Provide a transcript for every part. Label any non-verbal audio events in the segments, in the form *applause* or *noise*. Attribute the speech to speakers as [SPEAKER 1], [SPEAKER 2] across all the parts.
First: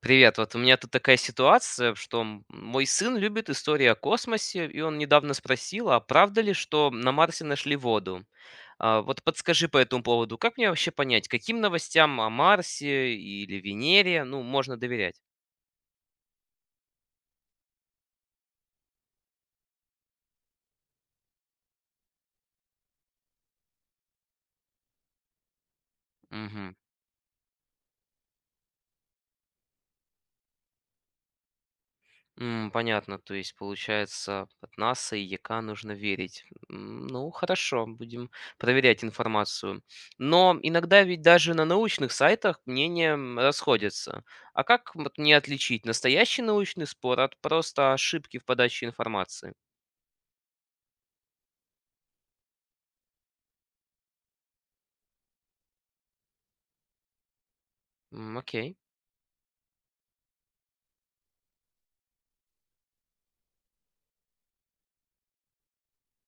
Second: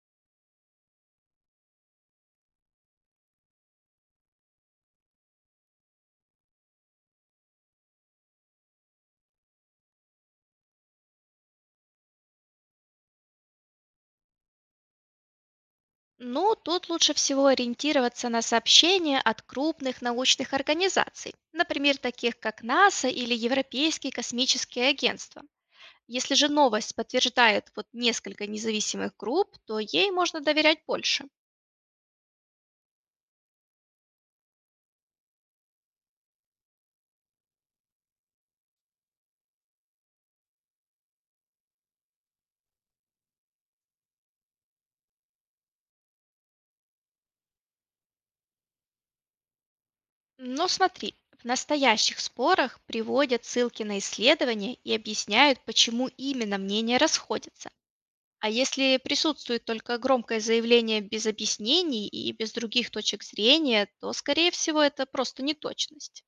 [SPEAKER 1] Привет, вот у меня тут такая ситуация, что мой сын любит истории о космосе, и он недавно спросил, а правда ли, что на Марсе нашли воду? А, вот подскажи по этому поводу, как мне вообще понять, каким новостям о Марсе или Венере, ну, можно доверять?
[SPEAKER 2] Ну, тут лучше всего ориентироваться на сообщения от крупных научных организаций, например, таких как НАСА или Европейские космические агентства. Если же
[SPEAKER 1] Мгм.
[SPEAKER 2] новость подтверждает вот несколько независимых групп, то ей можно доверять больше.
[SPEAKER 1] Понятно, то есть получается, от НАСА и ЯК нужно верить. Ну, хорошо, будем проверять информацию. Но иногда ведь даже на научных сайтах мнения расходятся. А как вот мне отличить настоящий научный спор от просто ошибки в подаче информации?
[SPEAKER 2] Но смотри, в настоящих спорах приводят ссылки на исследования и объясняют, почему именно мнения расходятся. А
[SPEAKER 1] Окей.
[SPEAKER 2] если присутствует только громкое заявление без объяснений и без других точек зрения, то, скорее всего, это просто неточность.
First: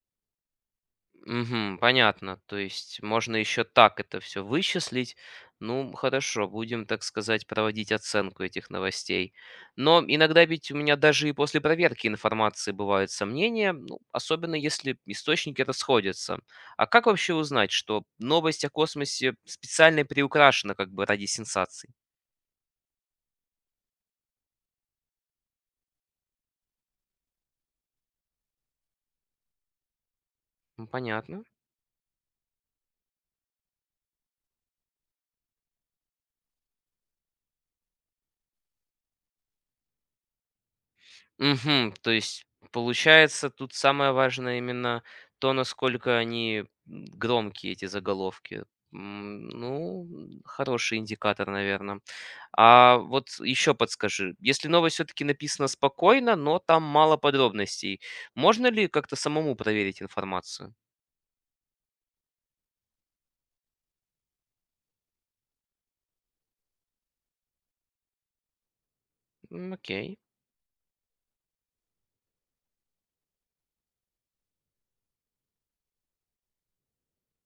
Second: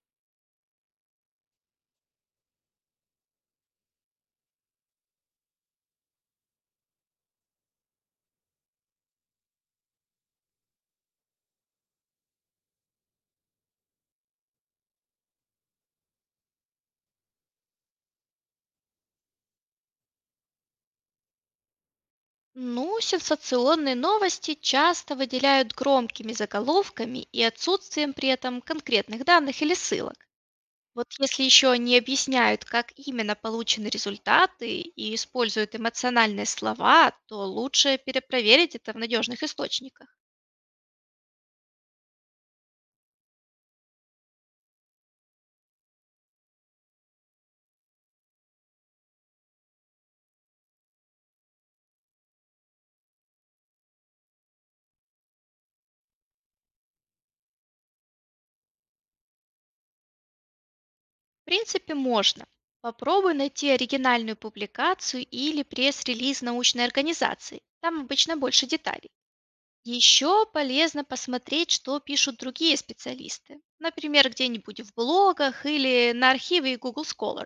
[SPEAKER 1] Мгм. Понятно. То есть можно еще так это все вычислить. Ну, хорошо, будем, так сказать, проводить оценку этих новостей. Но иногда ведь у меня даже и после проверки информации бывают сомнения, ну, особенно если источники расходятся. А как вообще узнать, что новость о космосе специально приукрашена как бы ради сенсаций?
[SPEAKER 2] Ну, сенсационные новости часто выделяют громкими заголовками и отсутствием при этом конкретных данных или ссылок.
[SPEAKER 1] Ну,
[SPEAKER 2] Вот
[SPEAKER 1] понятно.
[SPEAKER 2] если еще не объясняют, как именно получены результаты и используют эмоциональные слова, то лучше перепроверить это в надежных источниках.
[SPEAKER 1] Мгм. То есть получается, тут самое важное именно то, насколько они громкие, эти заголовки. Ну, хороший индикатор, наверное. А вот еще подскажи, если новость все-таки написана спокойно, но там мало подробностей, можно ли как-то самому проверить информацию?
[SPEAKER 2] В принципе, можно. Попробуй найти оригинальную публикацию или пресс-релиз научной организации. Там обычно больше деталей.
[SPEAKER 1] Окей.
[SPEAKER 2] Еще полезно посмотреть, что пишут другие специалисты. Например, где-нибудь в блогах или на архиве Google Scholar.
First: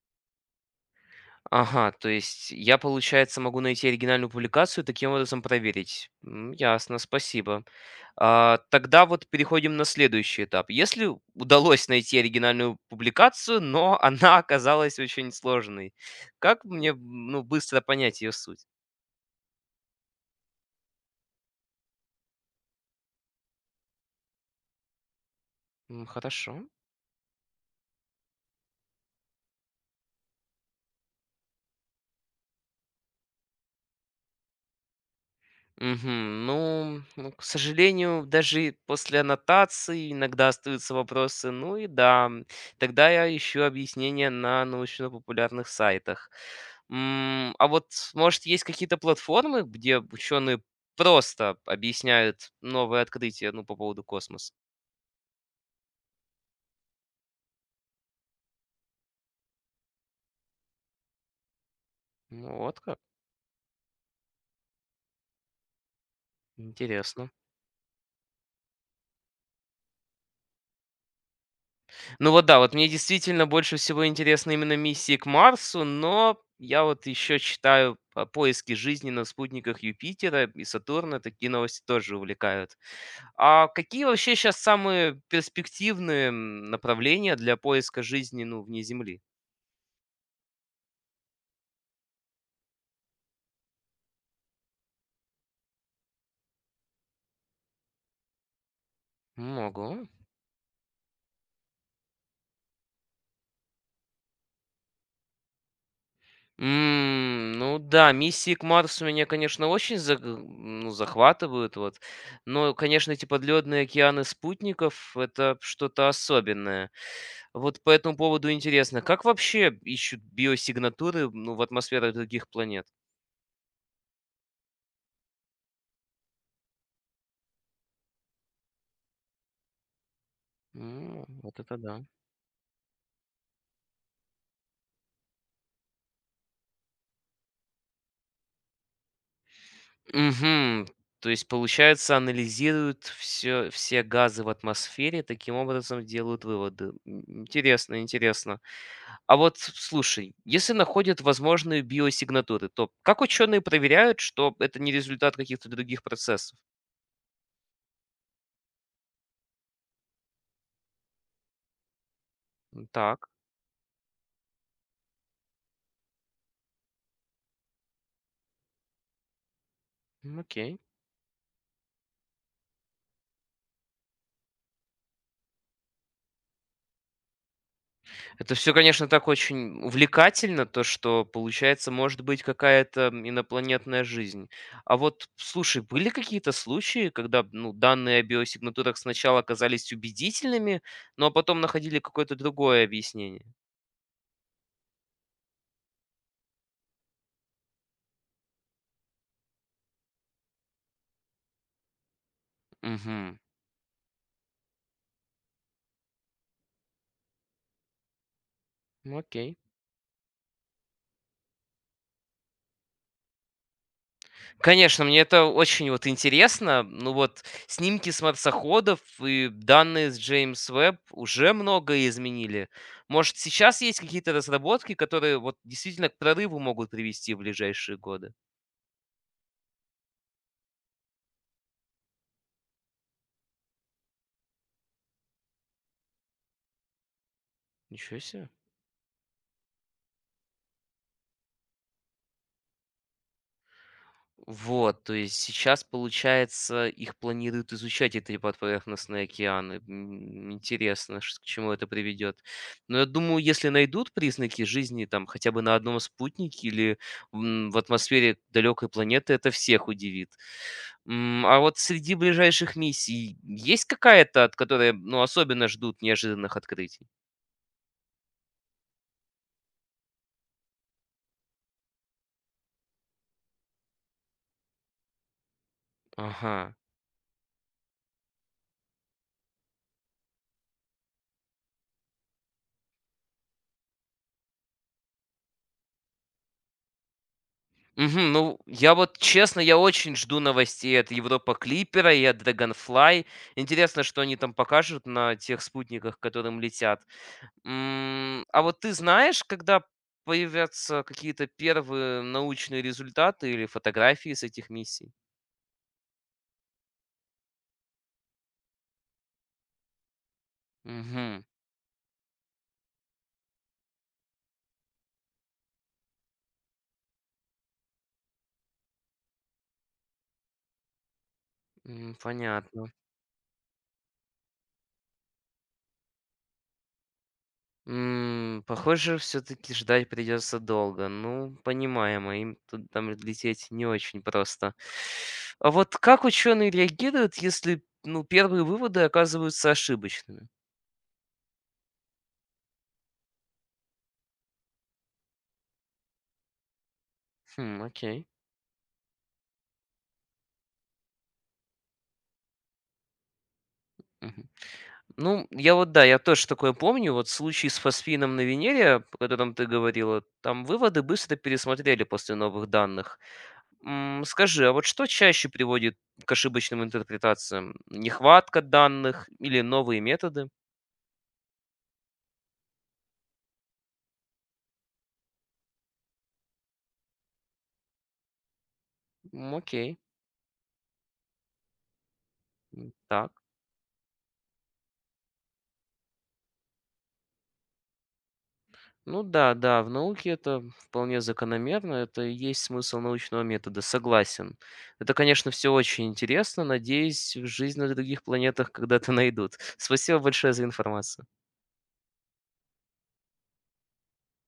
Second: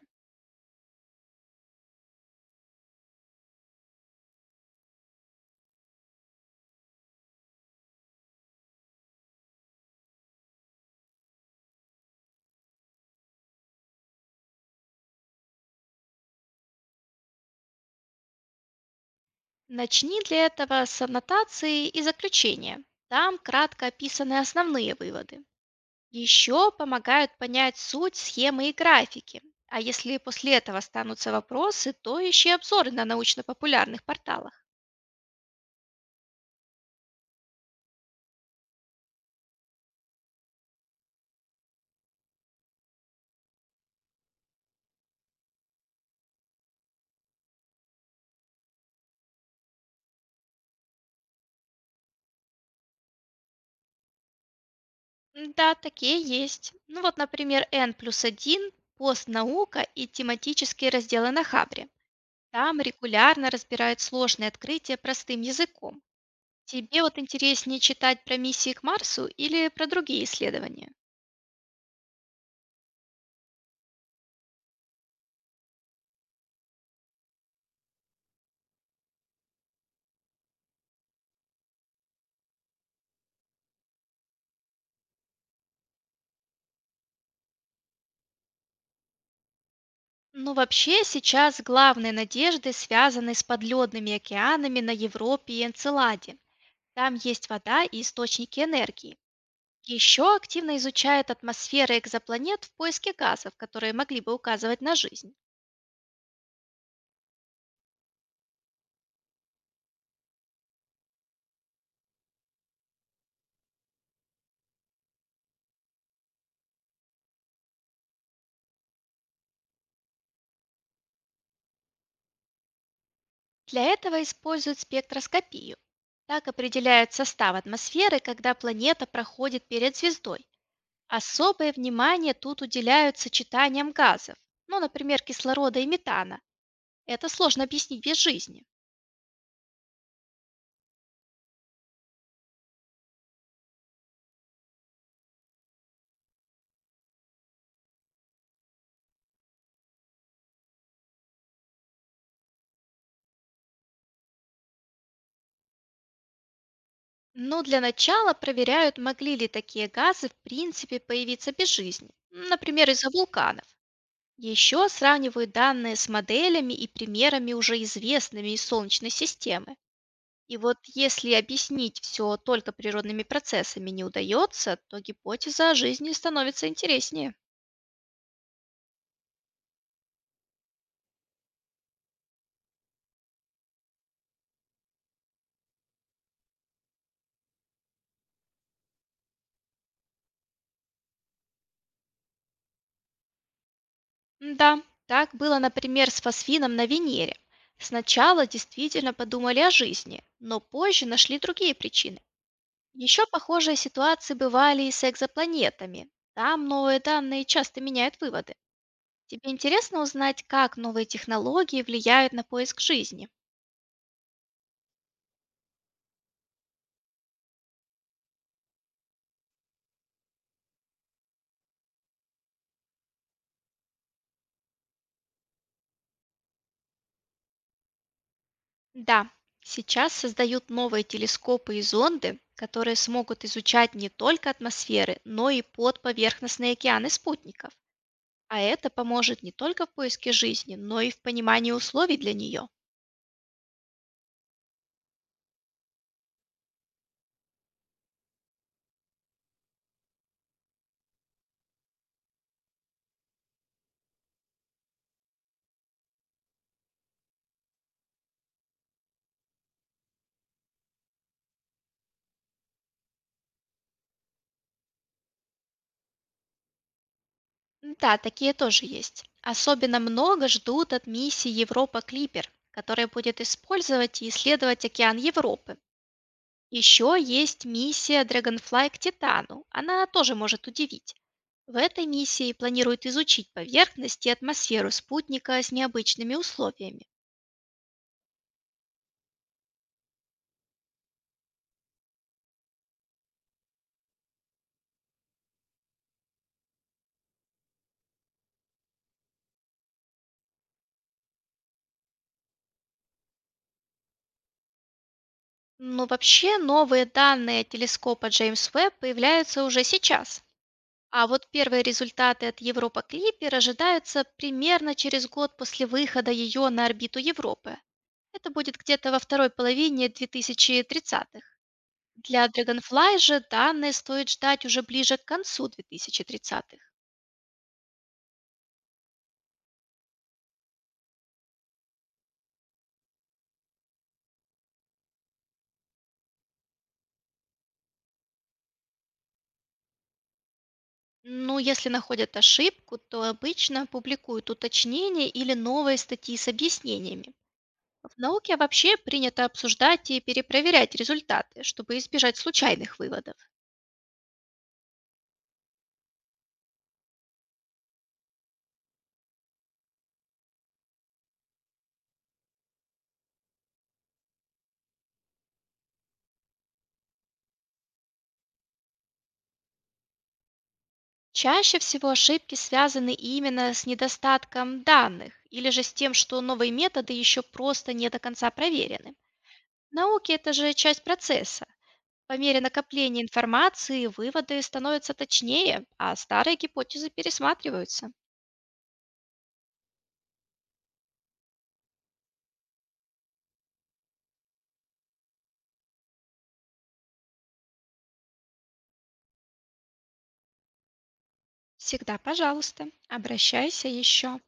[SPEAKER 1] Ага, то есть я, получается, могу найти оригинальную публикацию и таким образом проверить. Ясно, спасибо. А, тогда вот переходим на следующий этап. Если удалось найти оригинальную публикацию, но *laughs* она оказалась очень сложной, как мне ну, быстро понять ее суть?
[SPEAKER 2] Начни для этого с аннотации и заключения. Там кратко описаны основные выводы.
[SPEAKER 1] Хорошо.
[SPEAKER 2] Еще помогают понять суть схемы и графики. А если после этого останутся вопросы, то ищи обзоры на научно-популярных порталах.
[SPEAKER 1] Мгм. Ну, к сожалению, даже после аннотации иногда остаются вопросы. Ну и да, тогда я ищу объяснения на научно-популярных сайтах. А вот, может, есть какие-то платформы, где ученые просто объясняют новые открытия, ну, по поводу космоса?
[SPEAKER 2] М, да, такие есть. Ну вот, например, N плюс 1, пост «Наука» и тематические разделы на Хабре.
[SPEAKER 1] Ну, вот
[SPEAKER 2] Там
[SPEAKER 1] как.
[SPEAKER 2] регулярно разбирают сложные открытия простым языком. Тебе вот
[SPEAKER 1] Интересно.
[SPEAKER 2] интереснее читать про миссии к Марсу или про другие исследования?
[SPEAKER 1] Ну вот да, вот мне действительно больше всего интересны именно миссии к Марсу, но я вот еще читаю о поиске жизни на спутниках Юпитера и Сатурна, такие новости тоже увлекают. А какие вообще сейчас самые перспективные направления для поиска жизни ну, вне Земли?
[SPEAKER 2] Ну, вообще, сейчас главные надежды связаны с подледными океанами на Европе и Энцеладе. Там есть вода и источники энергии.
[SPEAKER 1] Могу.
[SPEAKER 2] Еще активно изучает атмосферы экзопланет в поиске газов, которые могли бы указывать на жизнь.
[SPEAKER 1] Ну да, миссии к Марсу меня, конечно, очень заг ну, захватывают, вот. Но, конечно, эти подледные океаны спутников- это что-то особенное. Вот по этому поводу интересно, как вообще ищут биосигнатуры, ну, в атмосферах других планет?
[SPEAKER 2] Для этого используют спектроскопию. Так определяют состав атмосферы, когда планета проходит перед звездой.
[SPEAKER 1] Вот
[SPEAKER 2] Особое
[SPEAKER 1] это да.
[SPEAKER 2] внимание тут уделяют сочетаниям газов, ну, например, кислорода и метана. Это сложно объяснить без жизни.
[SPEAKER 1] Мгм. То есть, получается, анализируют всё все газы в атмосфере, таким образом делают выводы. Интересно, интересно. А вот слушай, если находят возможные биосигнатуры, то как ученые проверяют, что это не результат каких-то других процессов?
[SPEAKER 2] Ну, для начала проверяют, могли ли такие газы в принципе появиться без жизни, например, из-за
[SPEAKER 1] Так,
[SPEAKER 2] вулканов. Еще сравнивают данные с моделями и примерами уже известными из Солнечной системы. И вот
[SPEAKER 1] окей.
[SPEAKER 2] если объяснить все только природными процессами не удается, то гипотеза о жизни становится интереснее.
[SPEAKER 1] Это все, конечно, так очень увлекательно, то, что, получается, может быть какая-то инопланетная жизнь. А вот, слушай, были какие-то случаи, когда ну, данные о биосигнатурах сначала оказались убедительными, но потом находили какое-то другое объяснение?
[SPEAKER 2] Да, так было, например, с фосфином на Венере. Сначала действительно подумали о жизни, но позже нашли другие причины. Еще
[SPEAKER 1] Угу,
[SPEAKER 2] похожие ситуации бывали и с экзопланетами. Там новые данные часто меняют выводы. Тебе
[SPEAKER 1] окей.
[SPEAKER 2] интересно узнать, как новые технологии влияют на поиск жизни?
[SPEAKER 1] Конечно, мне это очень вот интересно. Ну вот снимки с марсоходов и данные с Джеймс Веб уже многое изменили. Может, сейчас есть какие-то разработки, которые вот действительно к прорыву могут привести в ближайшие годы?
[SPEAKER 2] Да, сейчас создают новые телескопы и зонды, которые смогут изучать не только атмосферы, но и подповерхностные океаны спутников.
[SPEAKER 1] Ничего себе.
[SPEAKER 2] А это поможет не только в поиске жизни, но и в понимании условий для нее.
[SPEAKER 1] Вот, то есть сейчас, получается, их планируют изучать, эти подповерхностные океаны. Интересно, к чему это приведет. Но я думаю, если найдут признаки жизни там хотя бы на одном спутнике или в атмосфере далекой планеты, это всех удивит. А вот среди ближайших миссий есть какая-то, от которой ну, особенно ждут неожиданных открытий?
[SPEAKER 2] Да, такие тоже есть. Особенно много ждут от миссии Европа Клипер, которая будет использовать и исследовать океан Европы.
[SPEAKER 1] Ага.
[SPEAKER 2] Еще есть миссия Dragonfly к Титану. Она тоже может удивить. В этой миссии планируют изучить поверхность и атмосферу спутника с необычными условиями.
[SPEAKER 1] Мгм. Ну, я вот, честно, я очень жду новостей от Европа Клипера и от Dragonfly. Интересно, что они там покажут на тех спутниках, к которым летят. А вот ты знаешь, когда появятся какие-то первые научные результаты или фотографии с этих миссий?
[SPEAKER 2] Но вообще новые данные телескопа Джеймс Веб появляются уже сейчас. А
[SPEAKER 1] Угу.
[SPEAKER 2] вот первые результаты от Европа Клиппер ожидаются примерно через год после выхода ее на орбиту Европы. Это будет где-то во второй половине 2030-х. Для
[SPEAKER 1] Понятно.
[SPEAKER 2] Dragonfly же данные стоит ждать уже ближе к концу 2030-х.
[SPEAKER 1] Похоже, все-таки ждать придется долго. Ну, понимаемо, им тут там лететь не очень просто. А вот как ученые реагируют, если, ну, первые выводы оказываются ошибочными?
[SPEAKER 2] Ну, если находят ошибку, то обычно публикуют уточнения или новые статьи с объяснениями.
[SPEAKER 1] Хм,
[SPEAKER 2] В
[SPEAKER 1] окей.
[SPEAKER 2] науке вообще принято обсуждать и перепроверять результаты, чтобы избежать случайных выводов.
[SPEAKER 1] Мгм. Ну, я вот, да, я тоже такое помню. Вот случай с фосфином на Венере, о котором ты говорила, там выводы быстро пересмотрели после новых данных. Скажи, а вот что чаще приводит к ошибочным интерпретациям? Нехватка данных или новые методы?
[SPEAKER 2] Чаще всего ошибки связаны именно с недостатком данных или же с тем, что новые методы еще просто не до конца проверены. В
[SPEAKER 1] Окей.
[SPEAKER 2] науке это же часть процесса. По мере накопления
[SPEAKER 1] Так.
[SPEAKER 2] информации выводы становятся точнее, а старые гипотезы пересматриваются.
[SPEAKER 1] Ну да, да, в науке это вполне закономерно, это и есть смысл научного метода, согласен. Это, конечно, все очень интересно, надеюсь, жизнь на других планетах когда-то найдут. *laughs* Спасибо большое за информацию.
[SPEAKER 2] Всегда, пожалуйста, обращайся еще.